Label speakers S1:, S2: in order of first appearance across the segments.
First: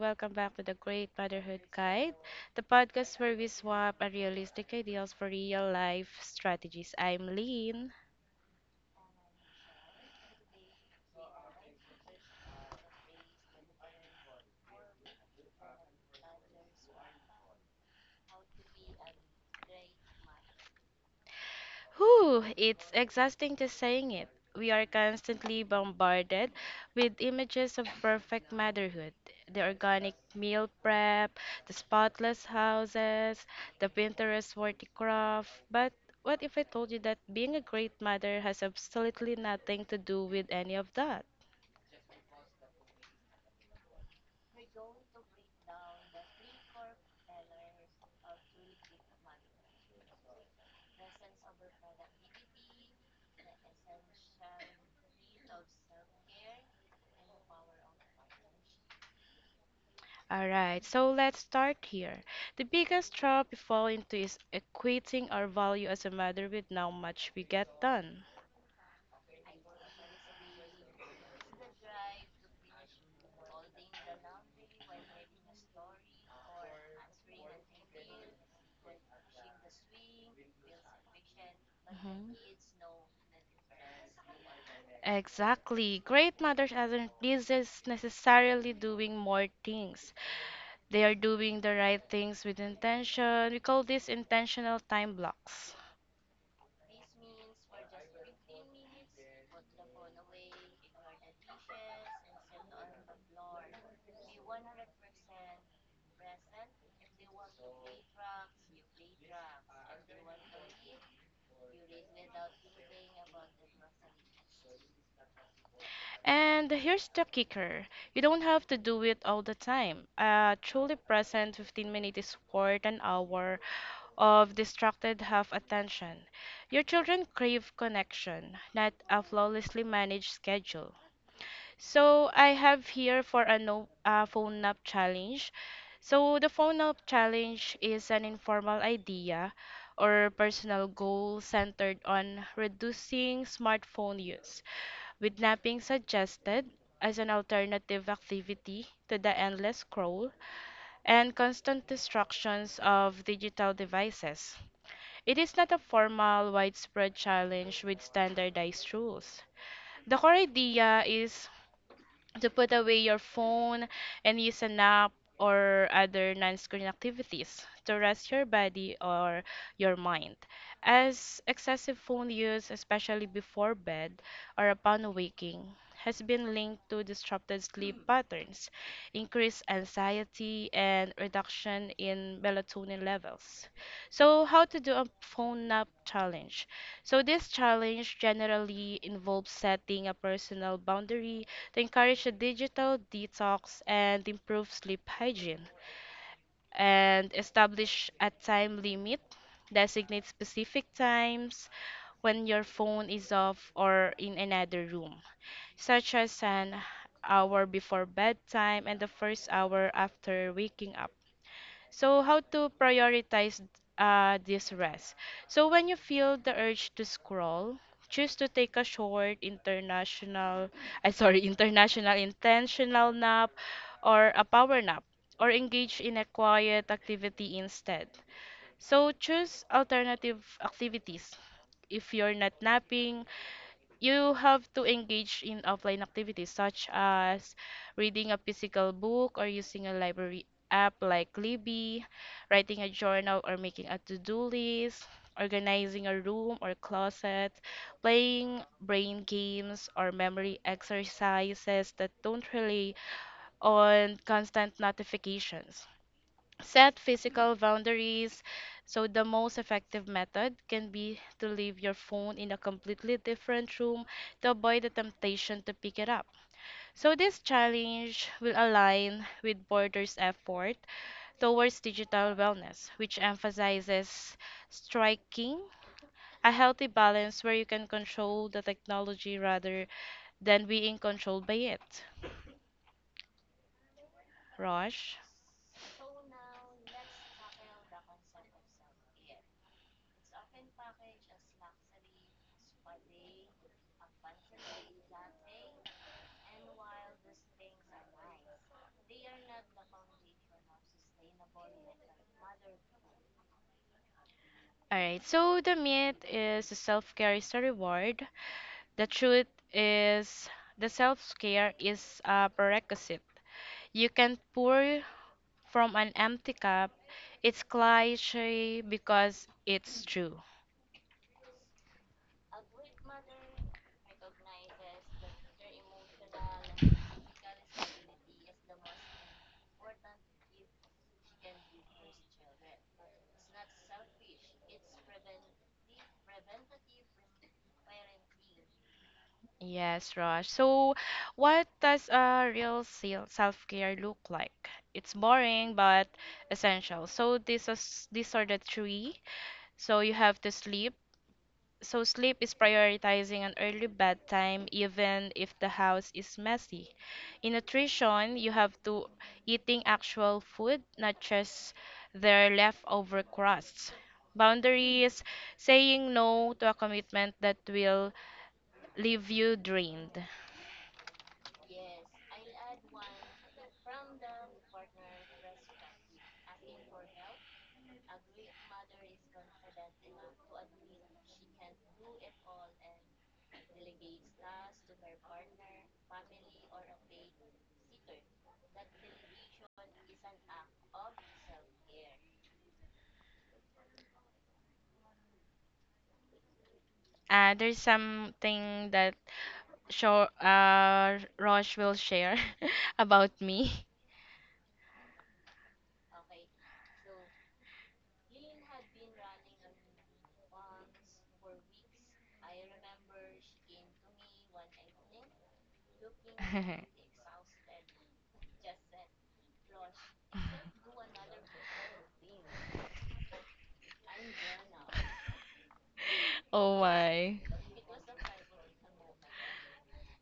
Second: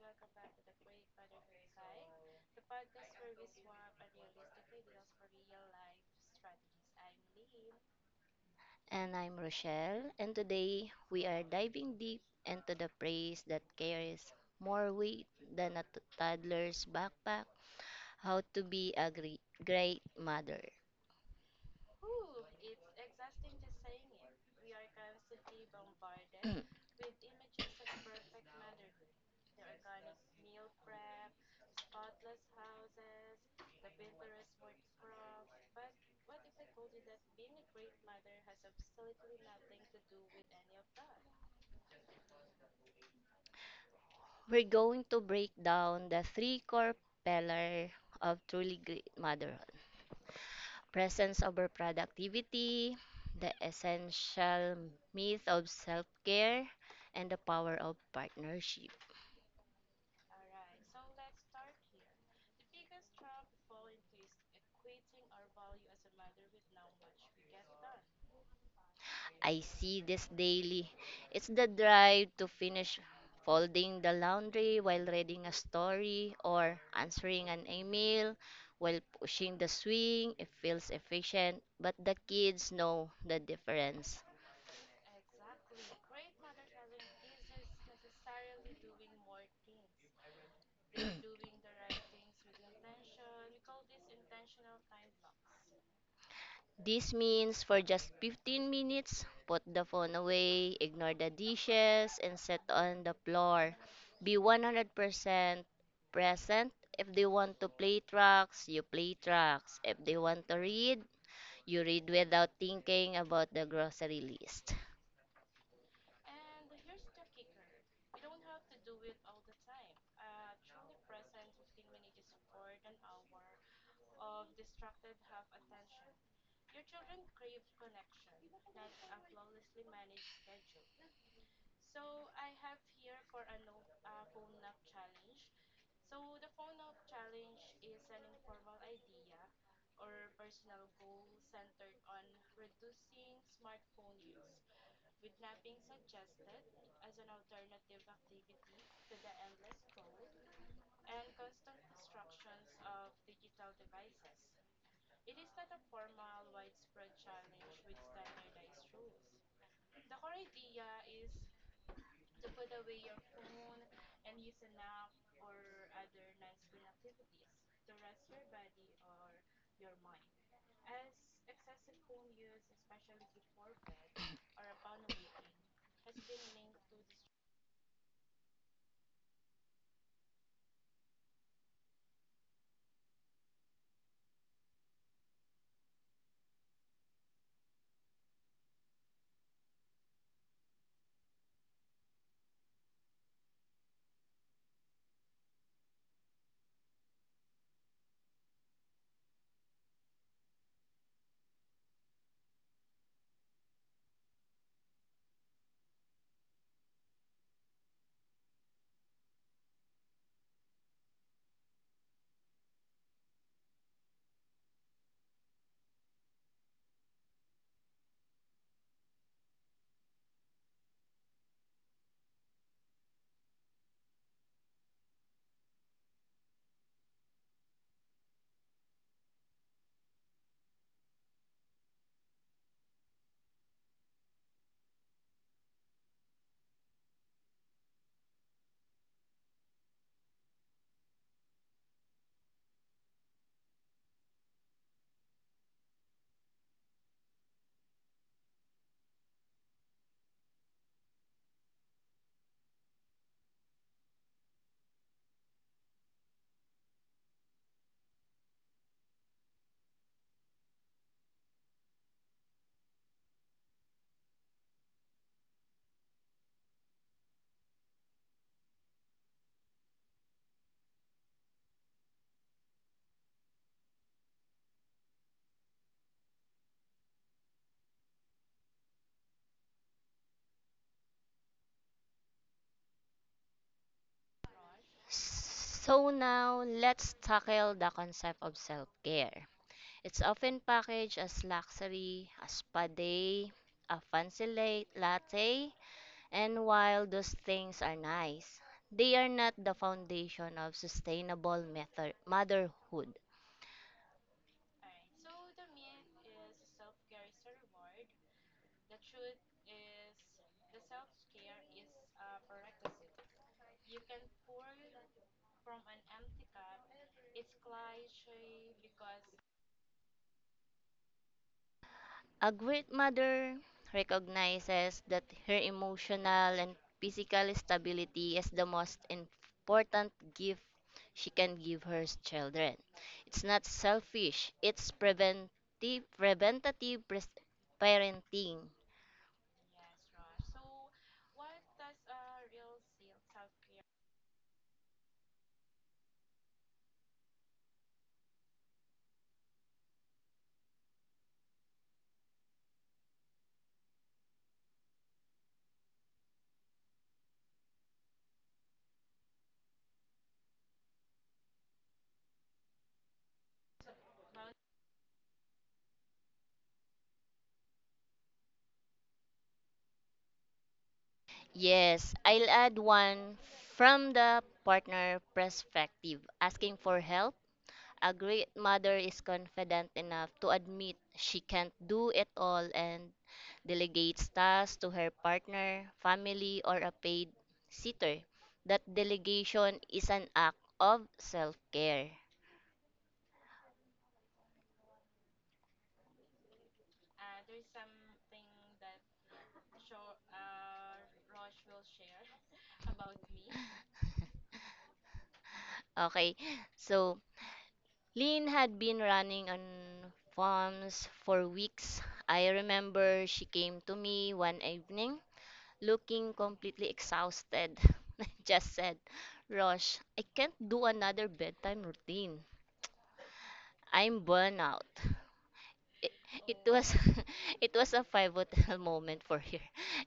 S1: welcome back to the Great Motherhood Guide, the podcast where we swap unrealistic ideals for real life strategies. I'm Lean.
S2: And I'm Rochelle, and today we are diving deep into the phrase that carries more weight than a toddler's backpack. How to be a great mother.
S1: Whew, it's exhausting just saying it. We are constantly bombarded with images of perfect motherhood. The organic meal prep, the spotless houses, the Pinterest worthy craft. But what if I told you that being a great mother has absolutely nothing to do with any of that?
S2: We're going to break down the three core pillars of truly great motherhood: presence over productivity, the essential myth of self care, and the power of partnership.
S1: All right, so let's start here. The biggest trap we fall into is equating our value as a matter with how much we get done.
S2: I see this daily. It's the drive to finish folding the laundry while reading a story, or answering an email while pushing the swing. It feels efficient, but the
S1: Mhm.
S2: kids know the difference.
S1: Exactly. Great mothers aren't necessarily doing more things. They are doing the right things with intention. We call this intentional time blocks.
S2: This means for just 15 minutes, put the phone away, ignore the dishes, and sit on the floor. Be 100% present. If they want to play tracks, you play tracks. If they want to read, you read without thinking about the grocery list.
S1: And here's the kicker. You don't have to do it all the time. A truly present 15 minutes is worth an hour of distracted half attention. Your children crave connection, not a flawlessly managed schedule. So I have here for a no a phone nap challenge. So the phone nap challenge is an informal idea or personal goal centered on reducing smartphone use, with napping suggested as an alternative activity to the endless scroll and constant distractions of digital devices. It is not a formal, widespread challenge with standardized rules. The core idea is to put away your phone and use a nap or other non-screen activities to rest your body or your mind, as excessive phone use, especially before bed or upon waking, has been linked to disrupted sleep patterns, increased anxiety, and reduction in melatonin levels. So, how to do a phone nap challenge? So, this challenge generally involves setting a personal boundary to encourage a digital detox and improve sleep hygiene, and establish a time limit, designate specific times when your phone is off or in another room, such as an hour before bedtime and the first hour after waking up. So, how to prioritize this rest? So, when you feel the urge to scroll, choose to take a short international, I sorry, international intentional nap or a power nap or engage in a quiet activity instead. So, choose alternative activities. If you're not napping, you have to engage in offline activities such as reading a physical book or using a library app like Libby, writing a journal or making a to-do list, organizing a room or closet, playing brain games or memory exercises that don't rely on constant notifications. Set physical boundaries. So, the most effective method can be to leave your phone in a completely different room to avoid the temptation to pick it up. So, this challenge will align with Border's effort towards digital wellness, which emphasizes striking a healthy balance where you can control the technology rather than being controlled by it. Rosh.
S2: So now, let's tackle the concept of self-care. It's often packaged as luxury, a spa day, a fancy latte, and while those things are nice, they are not the foundation of sustainable motherhood.
S1: All right, so the myth is self care is a reward. The truth is, the self care is a prerequisite. You can pour from an empty cup. It's cliche because it's true.
S2: A great mother recognizes that her emotional and physical stability is the most important gift she can give her children. It's not selfish, it's preventive, preventative parenting.
S1: Yes, Raj. So, what does a real self care look like? It's boring but essential. So, this is these are the three. So, you have to sleep. So sleep is prioritizing an early bedtime even if the house is messy. In nutrition, you have to eating actual food, not just their leftover crusts. Boundaries, saying no to a commitment that will leave you drained.
S2: Yes, I'll add one from the partner perspective: asking for help. A great mother is confident enough to admit she can't do it all, and delegates tasks to her partner, family, or a paid sitter. That delegation is an act of self-care.
S1: There's something that Roche will share about me.
S2: Okay, so Lynn had been running on farms for weeks. I remember she came to me one evening looking completely exhausted. Just said, "Rosh, I can't do another bedtime routine. I'm burnout." It, it
S1: Oh
S2: was
S1: my.
S2: it was a pivotal moment for her,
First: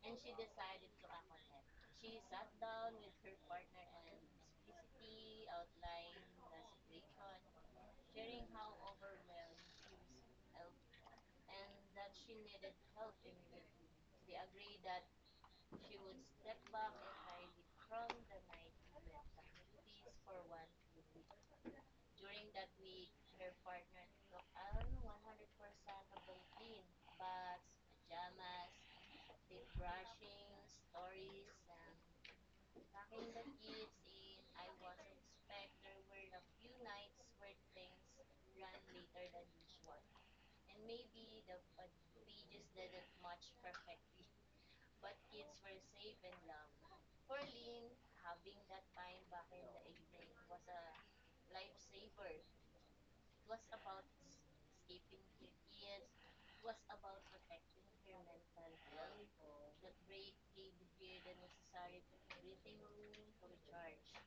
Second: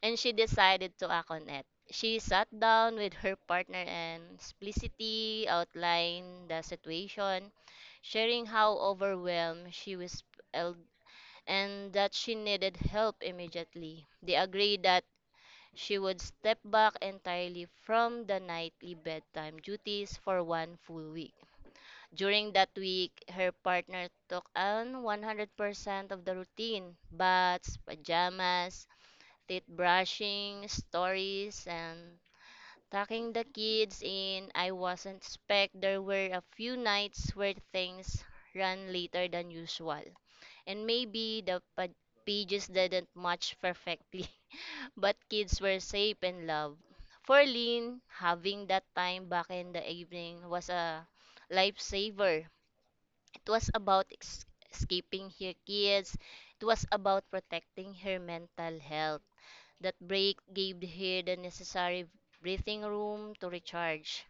S2: and she decided to act on it. She sat down with her partner and explicitly outlined the situation, sharing how overwhelmed she was el- and that she needed help immediately. They agreed that she would step back entirely from the nightly bedtime duties for one full week. During that week, her partner took on 100% of the routine: baths, pajamas, teeth brushing, stories, and tucking the kids in. I wasn't expect there were a few nights where things ran later than usual, and maybe the pages didn't match perfectly, but kids were safe and loved. For Lynn, having that time back in the evening was a lifesaver. It was about escaping her kids. It was about protecting her mental health. That break gave her the necessary breathing room to recharge.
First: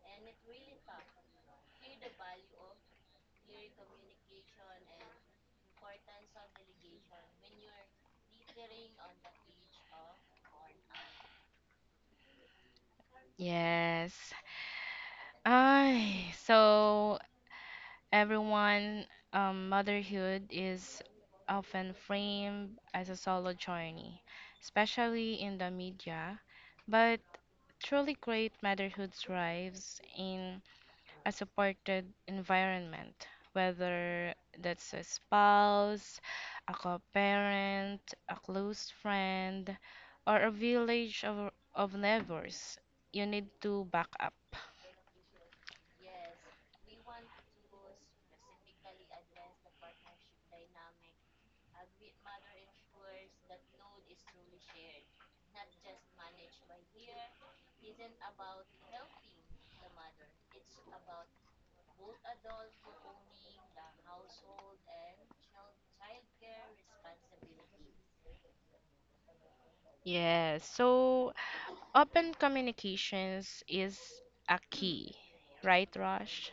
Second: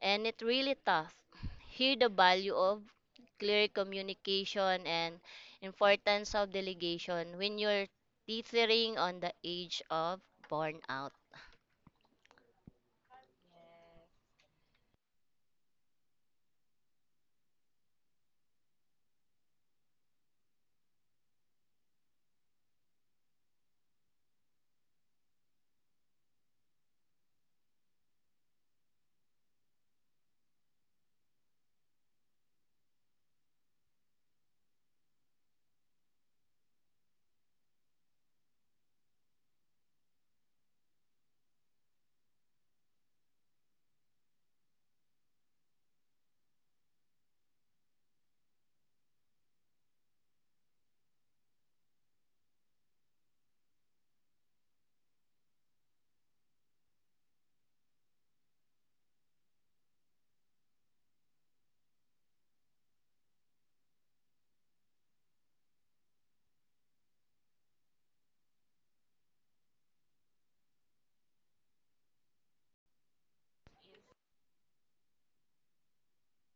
S2: And it really tough. Here the value of clear communication and importance of delegation when you're teetering on the edge of burnout.
S1: Yes. Ay, so everyone, motherhood is often framed as a solo journey, especially in the media. But truly great motherhood thrives in a supported environment, whether that's a spouse, a co-parent, a close friend, or a village of neighbors. You need to back up. Yes, so open communications is a key, right, Rosh?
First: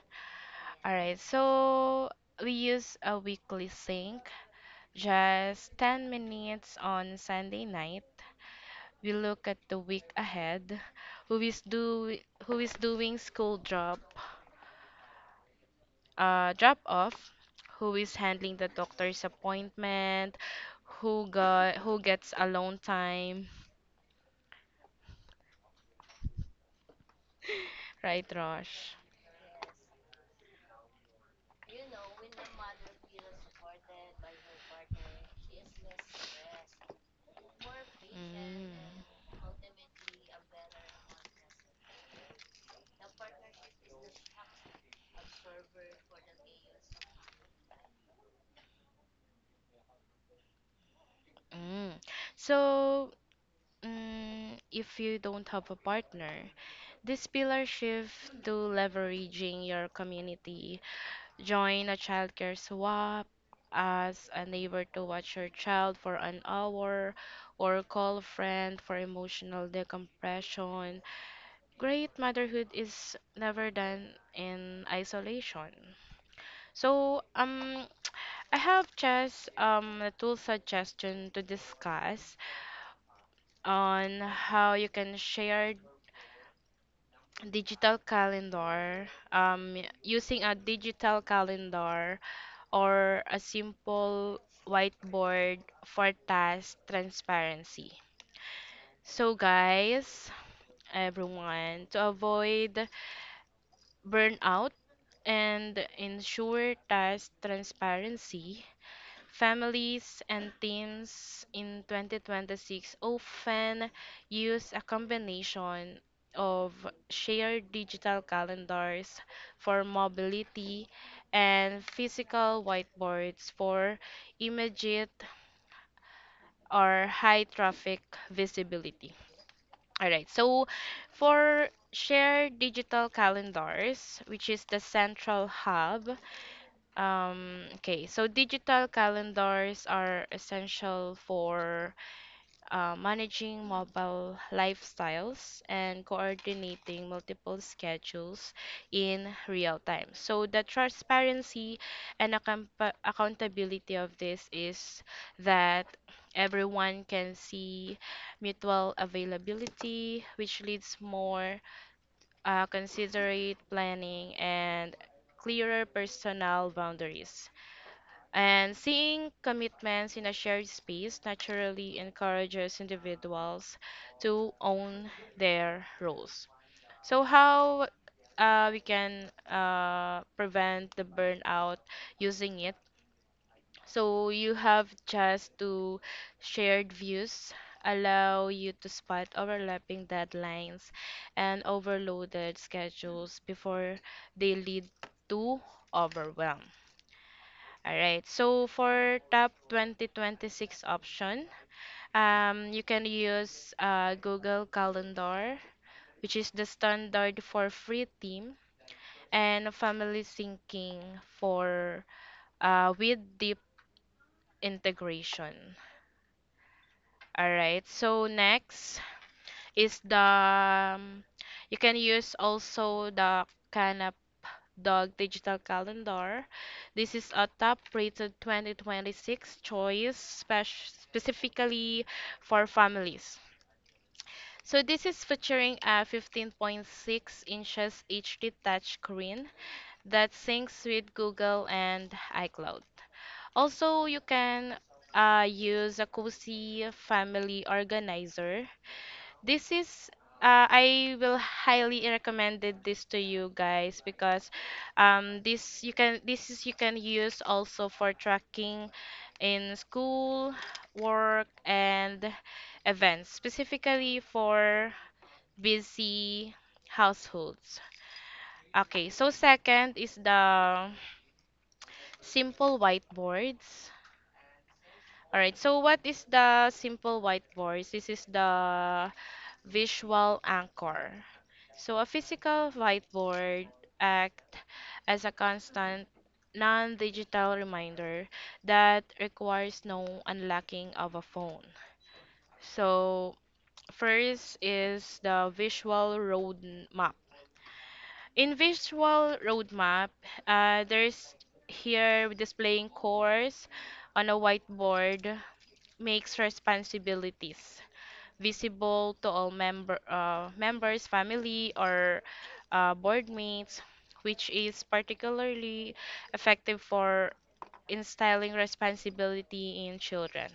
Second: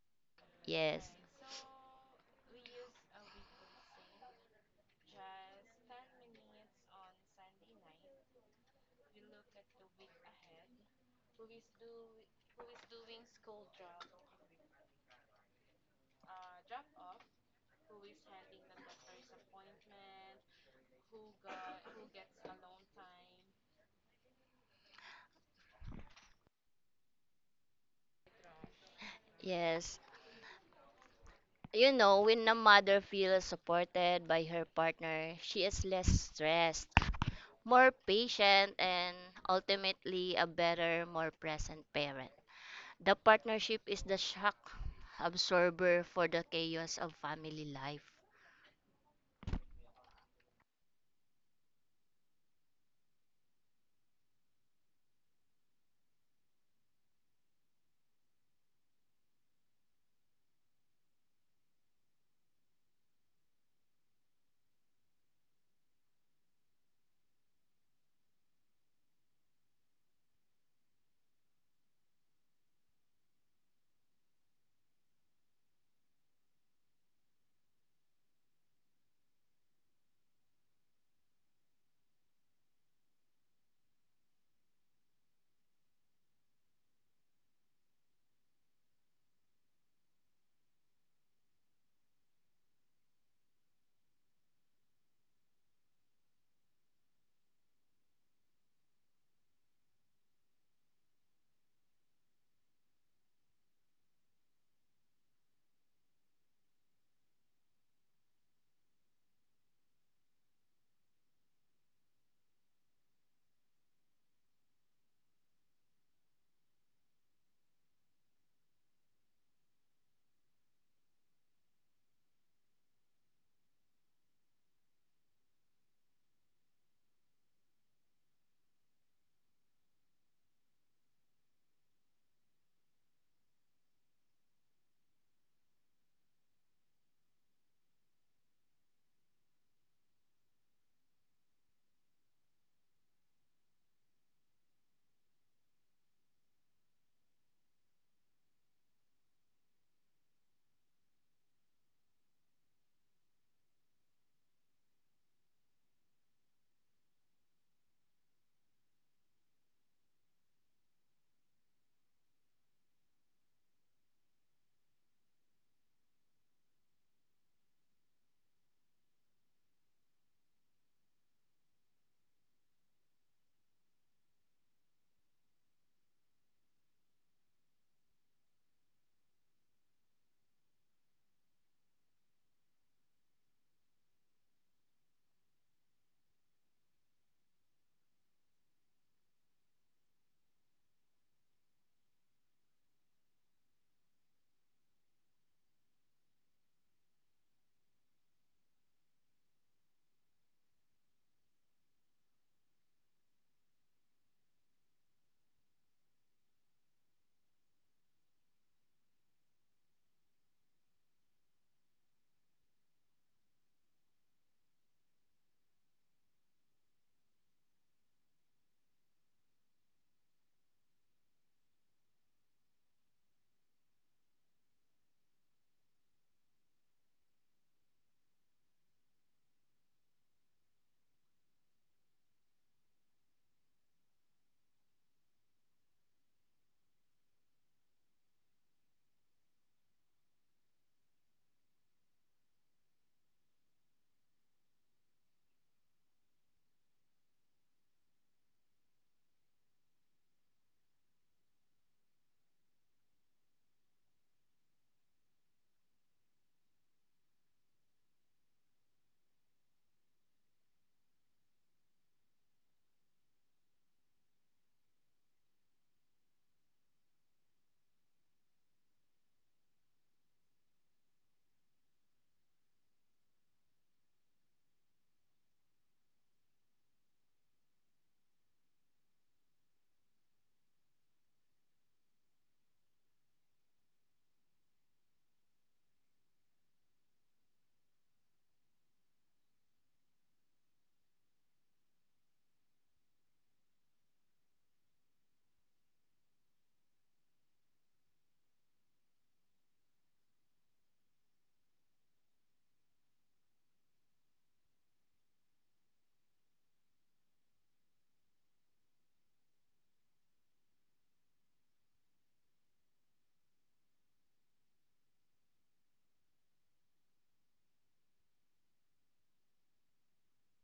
S1: All
S2: Yes.
S1: right, so we use a weekly sync, just 10 minutes on Sunday night. We look at the week ahead, who is do who is doing school drop off, who is handling the doctor's appointment, who gets alone time, right, Rosh?
S2: Yes. You know, when a mother feels supported by her partner, she is less stressed, more patient,
S1: Mm,
S2: and ultimately a better, more present parent. The partnership is the shock absorber for the chaos of family life.
S1: mm. So, mm, if you don't have a partner, this pillar shift to leveraging your community. Join a childcare swap, ask a neighbor to watch your child for an hour, or call a friend for emotional decompression. Great motherhood is never done in isolation. So, I have just a tool suggestion to discuss on how you can share digital calendar using a digital calendar or a simple whiteboard for task transparency. So, guys, everyone, to avoid burnout and ensure task transparency, families and teens in 2026 often use a combination of shared digital calendars for mobility and physical whiteboards for immediate or high traffic visibility. All right, so for shared digital calendars, which is the central hub, okay, so digital calendars are essential for managing mobile lifestyles, and coordinating multiple schedules in real time. So, the transparency and accountability of this is that everyone can see mutual availability, which leads more considerate planning and clearer personal boundaries. And seeing commitments in a shared space naturally encourages individuals to own their roles. So how we can prevent the burnout using it? So you have just to Shared views allow you to spot overlapping deadlines and overloaded schedules before they lead to overwhelm. All right. So for top 2026 option, you can use Google Calendar, which is the standard for free theme, and family syncing for with deep integration. All right. So next is the you can use also the Kana Dog Digital Calendar. This is a top-rated 2026 choice, specifically for families. So this is featuring a 15.6 inches HD touch screen that syncs with Google and iCloud. Also, you can use a cozy family organizer. This is I will highly recommended this to you guys because this is you can use also for tracking in school, work, and events, specifically for busy households. Okay, so second is the simple whiteboards. All right, so what is the simple white voice? This is the visual anchor. So a physical whiteboard act as a constant non-digital reminder that requires no unlocking of a phone. So first is the visual roadmap. In visual roadmap, there's here displaying course on a whiteboard makes responsibilities visible to all members, family, or board mates, which is particularly effective for instilling responsibility in children.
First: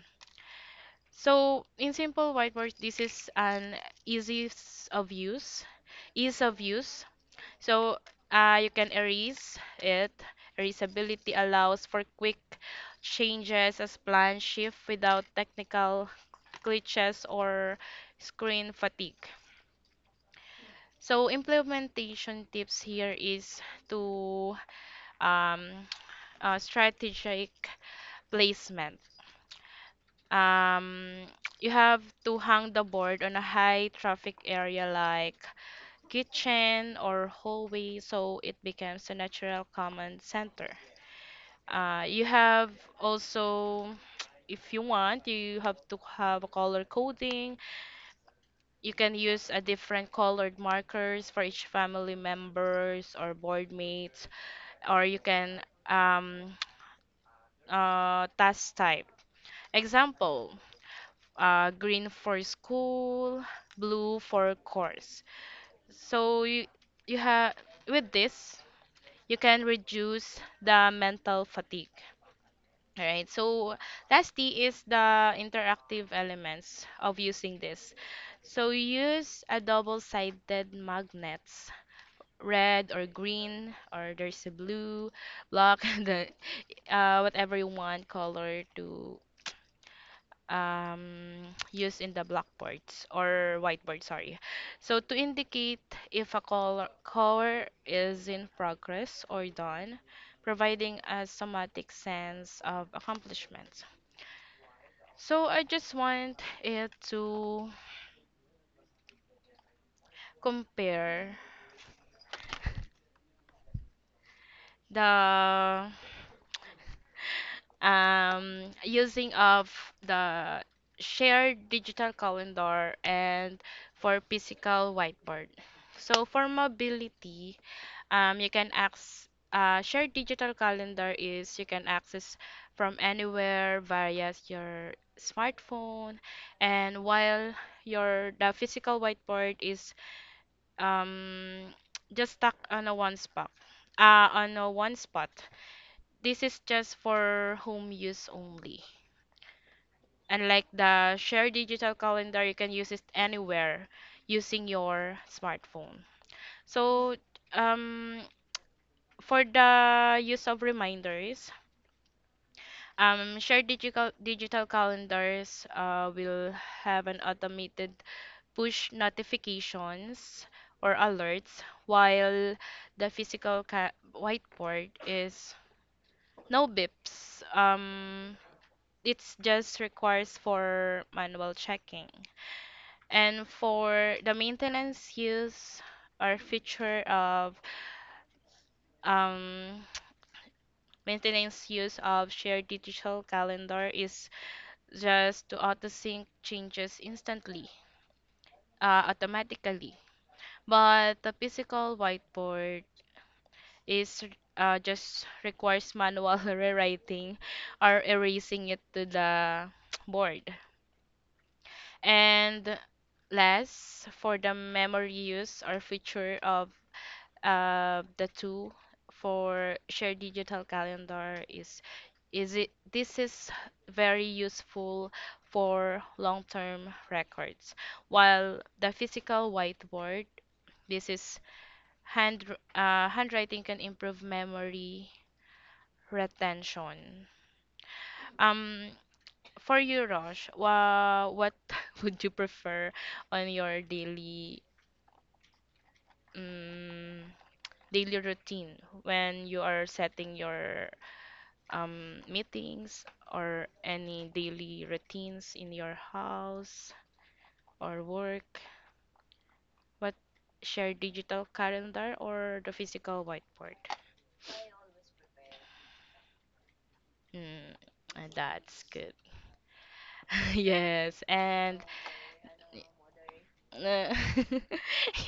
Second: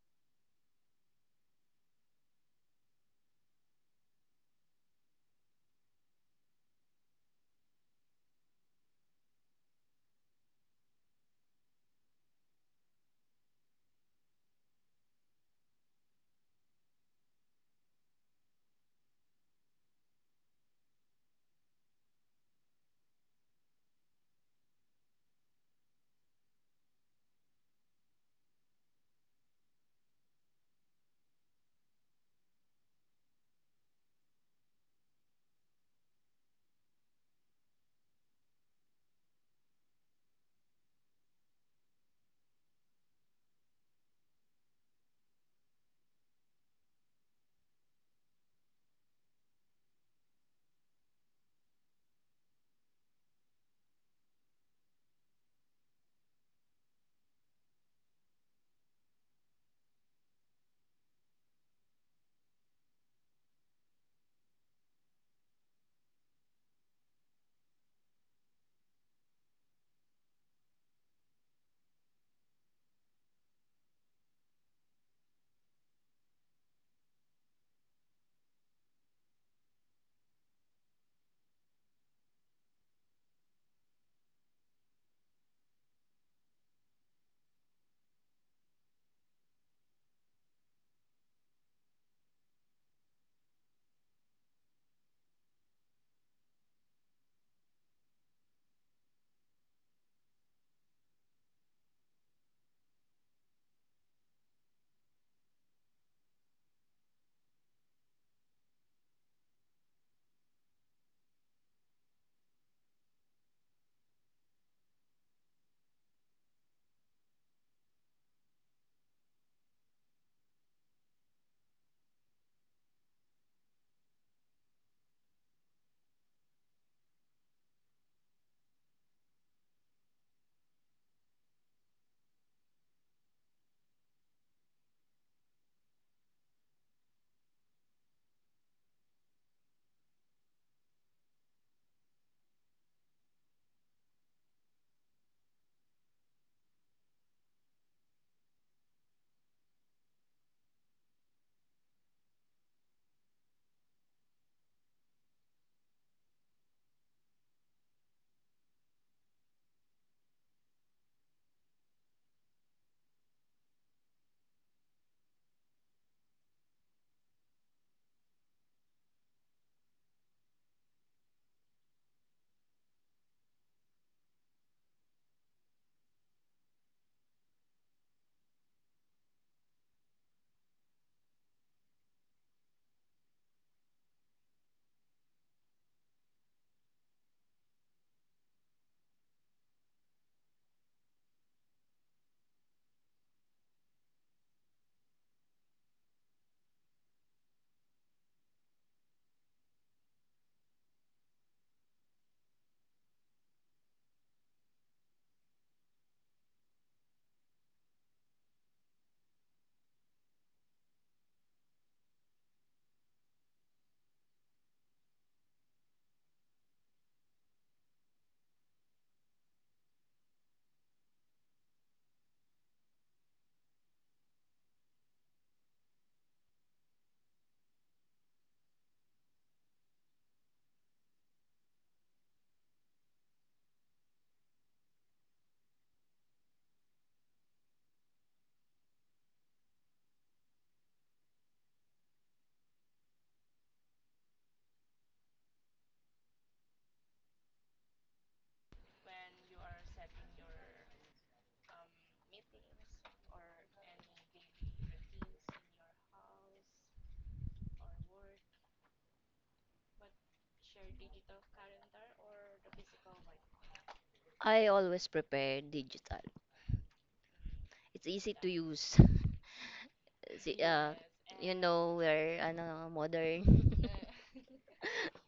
S1: So, in simple whiteboard, this is an easy s- of use, ease of use, so you can erase it. Erasability allows for quick changes as plan shift without technical glitches or screen fatigue. So implementation tips here is to um, strategic placement. Um, you have to hang the board on a high traffic area like kitchen or hallway so it becomes a natural command center. You have also, if you want, you have to have a color coding. You can use a different colored markers for each family members or board mates, or you can um, task type. Example, green for school, blue for course. So you have with this, you can reduce the mental fatigue. All right. So lastly is the interactive elements of using this. So use a double-sided magnets, red or green, or there's a blue, black, the whatever you want color to use in the blackboards or whiteboard, sorry. So to indicate if a color is in progress or done, providing a somatic sense of accomplishment. So I just want it to compare the using of the shared digital calendar and for physical whiteboard. So for mobility, you can access shared digital calendar is you can access from anywhere via your smartphone. And while your the physical whiteboard is um just stuck on a one spot on a one spot, this is just for home use only, unlike the shared digital calendar. You can use it anywhere using your smartphone. So um for the use of reminders, shared digital calendars will have an automated push notifications or alerts, while the whiteboard is no bips. It's just requires for manual checking. And for the maintenance use or feature of um, maintenance use of shared digital calendar is just to auto sync changes instantly, automatically. But the physical whiteboard is just requires manual rewriting or erasing it to the board. And last, for the memory use or feature of the tool for shared digital calendar is it this is very useful for long-term records, while the physical whiteboard, this is hand handwriting can improve memory retention. Um, for you, Rosh, what would you prefer on your daily um, daily routine when you are setting your meetings or any daily routines in your house or work? What, share digital calendar or the physical whiteboard?
S2: I always prepare digital. It's
S1: Mm,
S2: easy to
S1: that's
S2: use.
S1: good.
S2: Si- uh,
S1: Yes.
S2: you
S1: And
S2: know, we're ano, modern
S1: Uh,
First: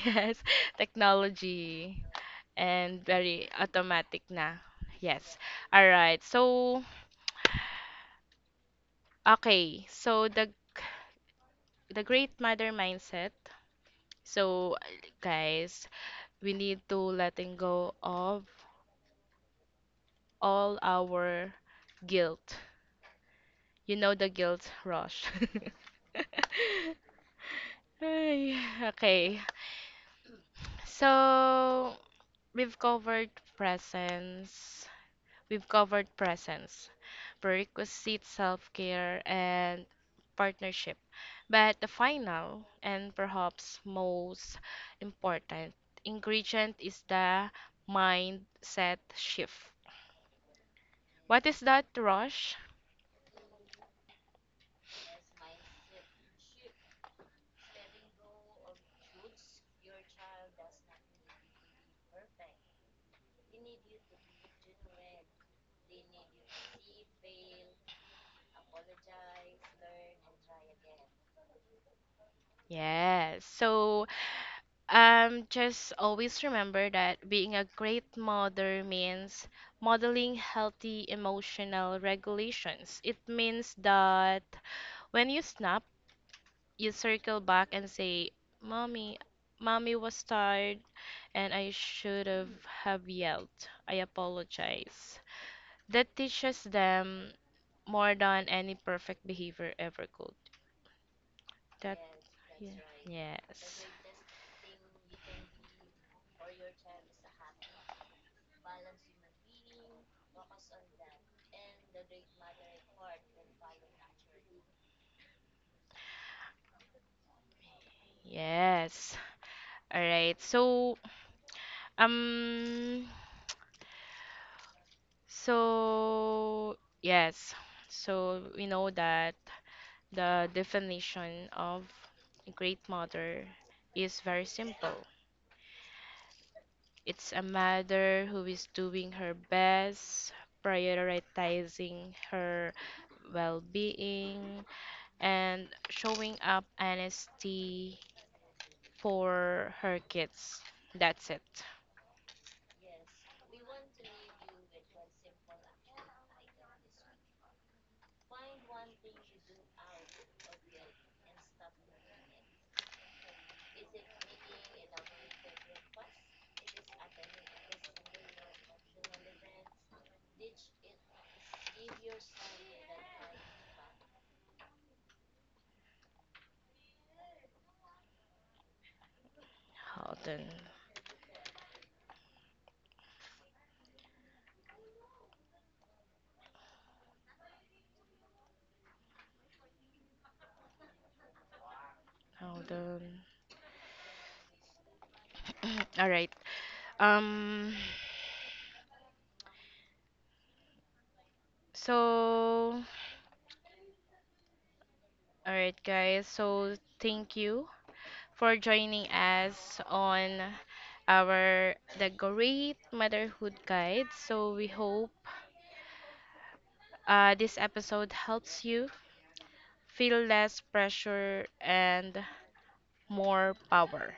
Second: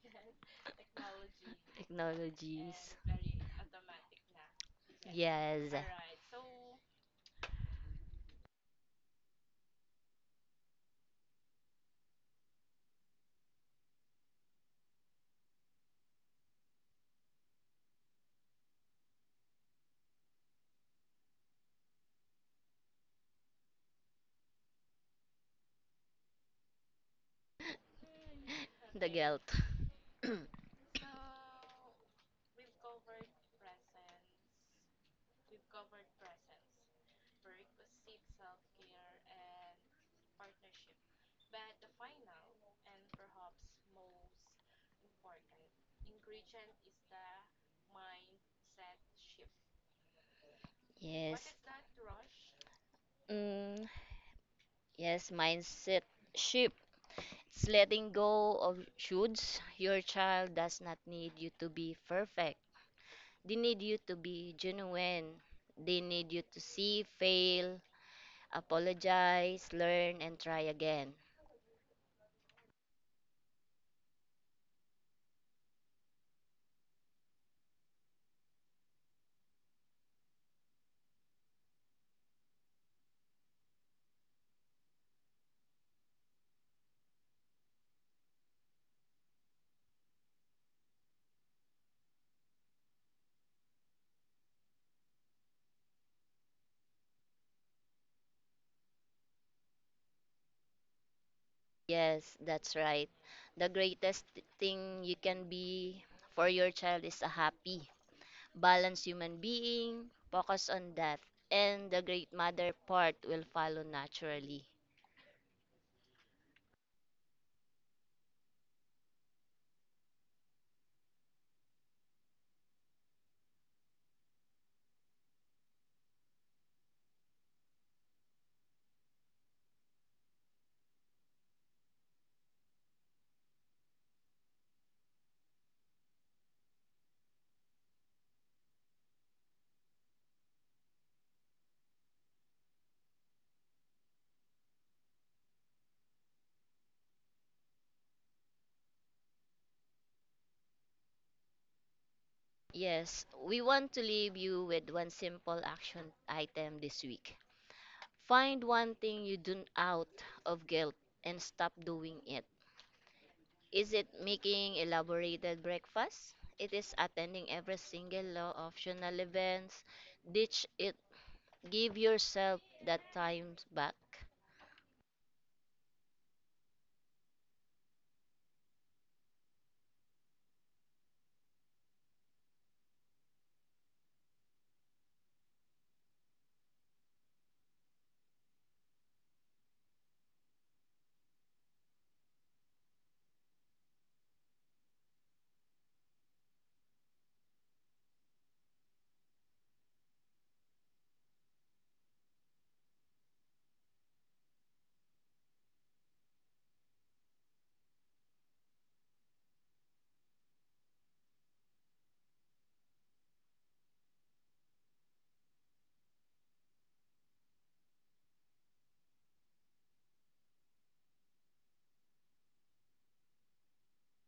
S1: yes, technology,
S2: technologies.
S1: and very automatic na. Yes.
S2: Yes.
S1: All right. Okay. So the great mother mindset. So, guys, we need to letting go of all our guilt. You know the guilt rush. Ay,
S2: The
S1: okay.
S2: guilt.
S1: So, we've covered presence. We've covered presence. Prerequisite self care and partnership. But the final and perhaps most important ingredient is the mindset shift. What
S2: Yes.
S1: is that, Rush?
S2: Mm, yes, mindset shift. It's letting go of shoulds. Your child does not need you to be perfect. They need you to be genuine. They need you to see, fail, apologize, learn, and try again.
S1: Yes. So, just always remember that being a great mother means modeling healthy emotional regulations. It means that when you snap, you circle back and say, "Mommy, mommy was tired, and I should have yelled. I apologize." That teaches them more than any perfect behavior ever could. That,
S2: Yes, that's
S1: yeah,
S2: right. The
S1: yes.
S2: greatest thing you can be for your child is a happy, balance human being, focus on death, and the Great Mother part will follow naturally.
S1: Yes. All right. So, um, so yes. So we know that the definition of a great mother is very simple. It's a mother who is doing her best, prioritizing her well being, and showing up honesty for her kids. That's it.
S2: Yes, we want to leave you with one simple action item this week. Find one thing you do out of guilt and stop doing it. Is it making elaborated breakfast? It is attending every single law optional events. Ditch it. Give yourself that time back.
S1: Hold on. Hold on. All right. Um. So, all right, guys. So, thank you for joining us on our The Great Motherhood Guide. So, we hope this episode helps you feel less pressure and more power.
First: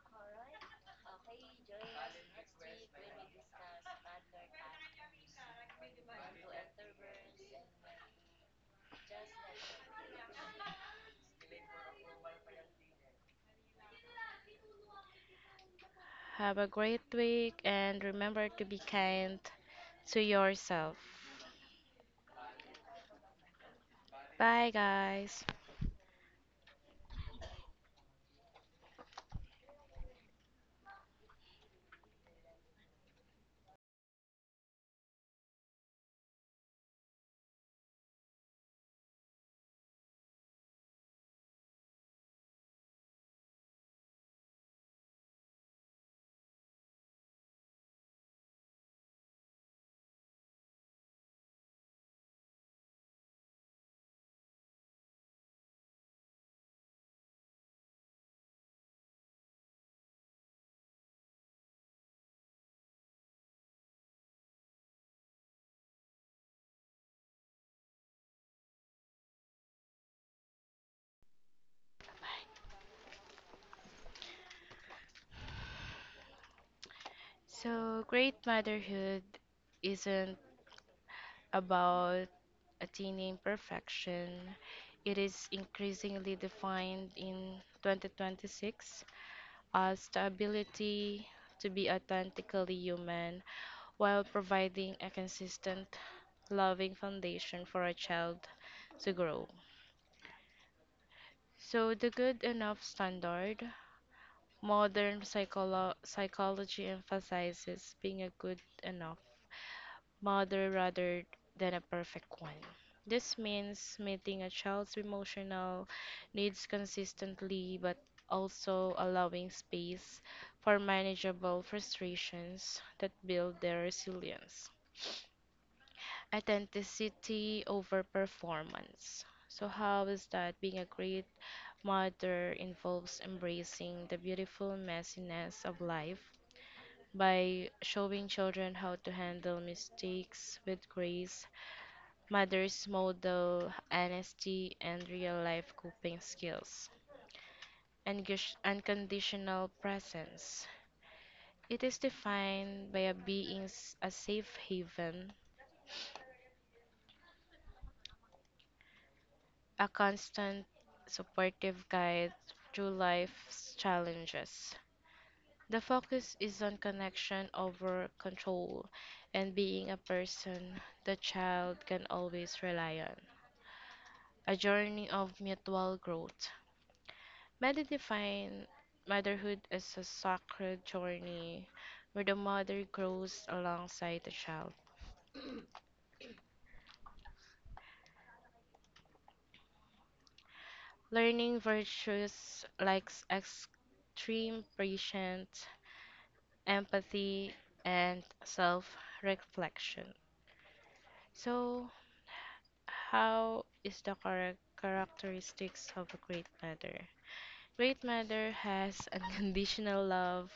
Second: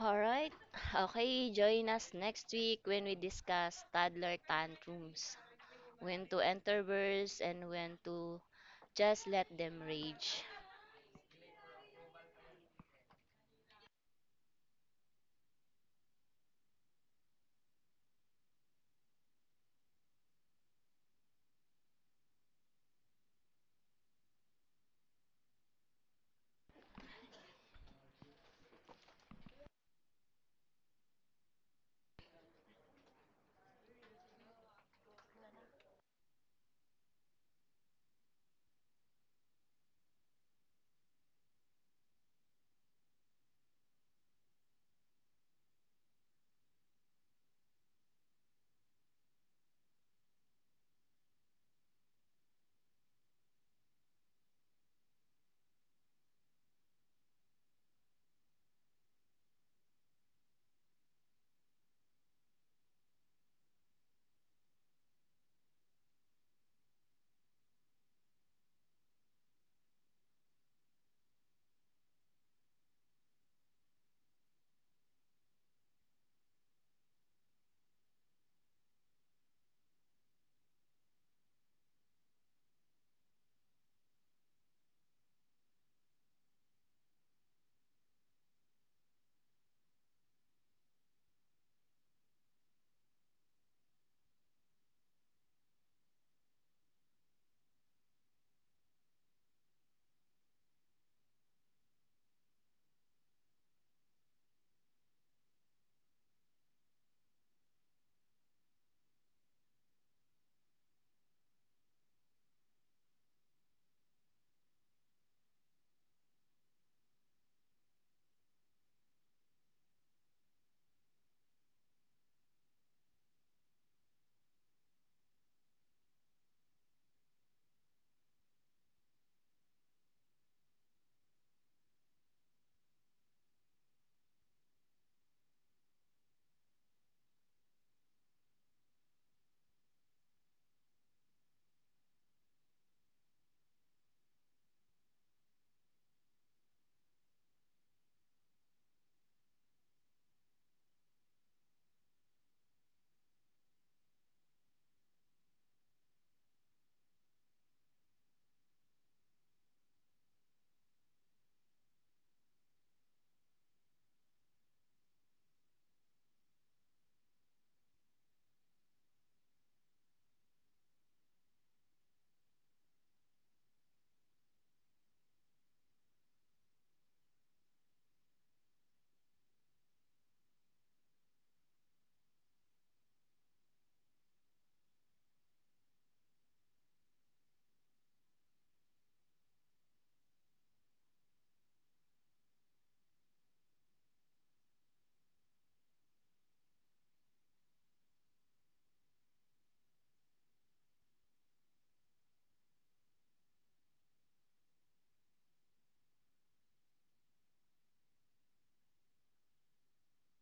S2: All right. Okay, join us next week when we discuss toddler tantrums, when to enter interverse and when to just let them rage.
S1: Have a great week and remember to be kind to yourself. Bye, guys. So, great motherhood isn't about attaining perfection. It is increasingly defined in 2026 as the ability to be authentically human while providing a consistent, loving foundation for a child to grow. So, the good enough standard, modern psychology emphasizes being a good enough mother rather than a perfect one. This means meeting a child's emotional needs consistently but also allowing space for manageable frustrations that build their resilience. Authenticity over performance. So, how is that being a great mother involves embracing the beautiful messiness of life. By showing children how to handle mistakes with grace, mothers model honesty and real life coping skills. Unconditional presence. It is defined by a safe haven, a constant, supportive guide through life's challenges. The focus is on connection over control and being a person the child can always rely on. A journey of mutual growth. Many define motherhood as a sacred journey where the mother grows alongside the child, learning virtues like extreme patience, empathy, and self reflection. So, how is the correct characteristics of a great mother? Great mother has unconditional love,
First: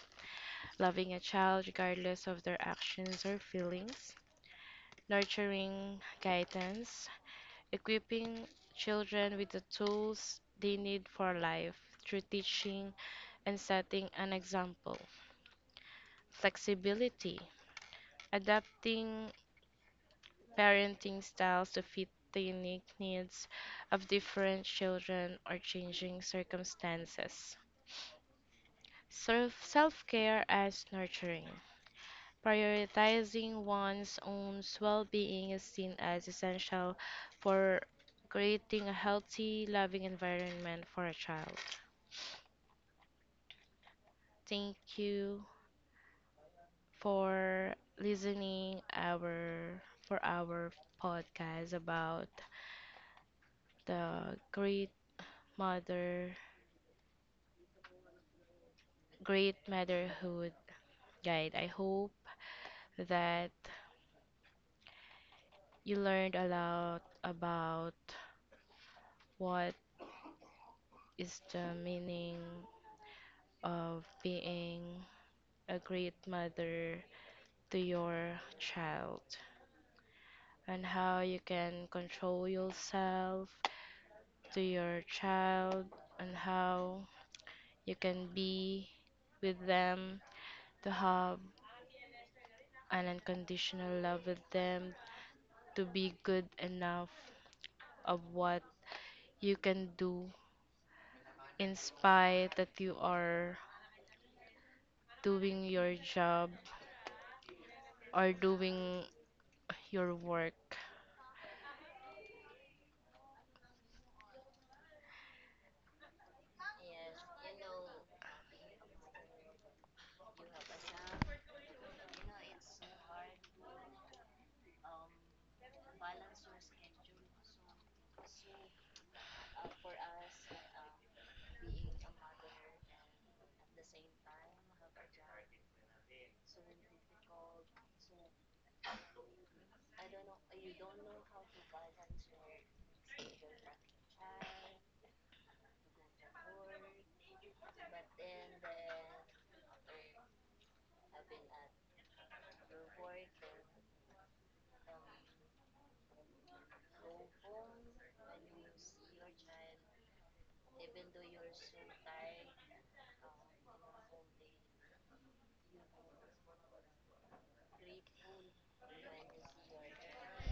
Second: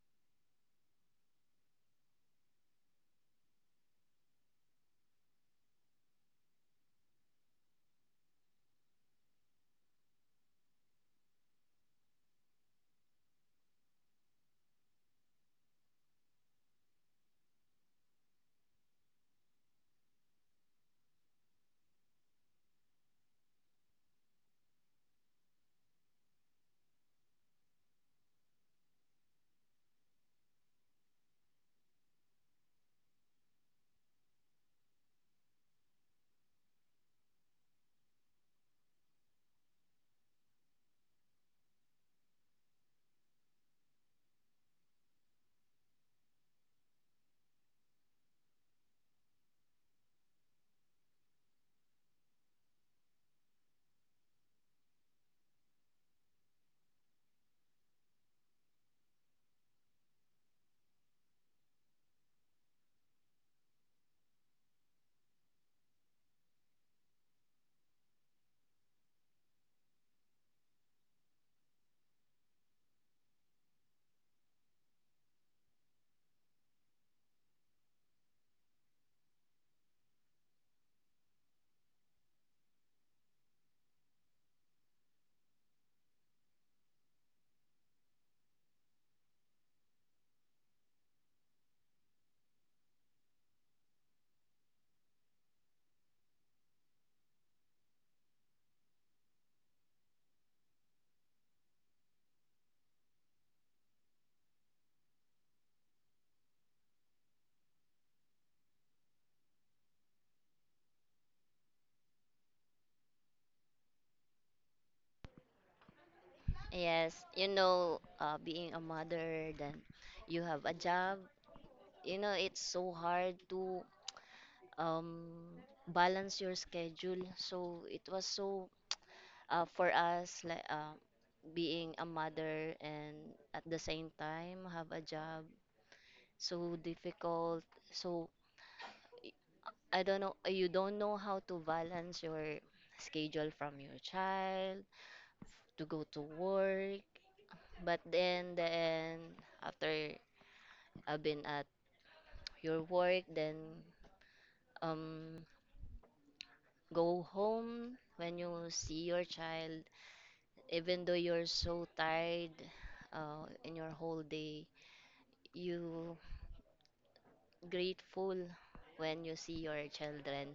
S1: loving a child regardless of their actions or feelings; nurturing guidance, equipping children with the tools they need for life through teaching and setting an example; flexibility, adapting parenting styles to fit the unique needs of different children or changing circumstances; self care as nurturing, prioritizing one's own well being is seen as essential for creating a healthy, loving environment for a child. Thank you for listening our for our podcast about the mother Great Motherhood Guide. I hope that you learned a lot about what is the meaning of being a great mother to your child, and how you can control yourself to your child, and how you can be with them to have an unconditional love with them, to be good enough of what you can do in spite that you are doing your job or doing your work.
S2: Yes, you know, being a mother, then you have a job. You know, it's so hard to um, balance your schedule. So it was so for us, like being a mother and at the same time have a job, so difficult. So I don't know, you don't know how to balance your schedule from your child to go to work. But then after I've been at your work, then um go home when you see your child. Even though you're so tired in your whole day, you grateful when you see your children.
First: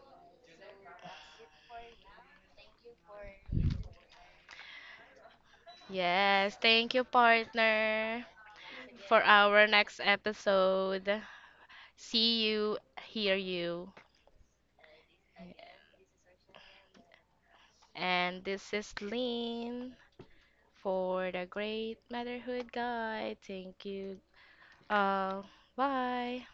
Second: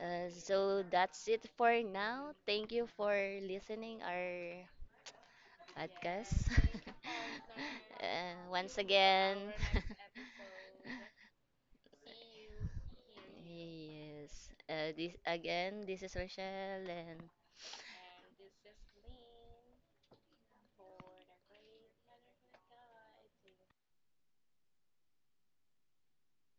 S2: So that's it for now. Thank you for listening our podcast.
S1: Yes, thank you, partner,
S2: And once
S1: for
S2: again,
S1: our next episode. See you, hear you.
S2: yes, this again, this is Rochelle, and
S1: And this is Lynn for the Great Motherhood Guide. Thank you all. Bye.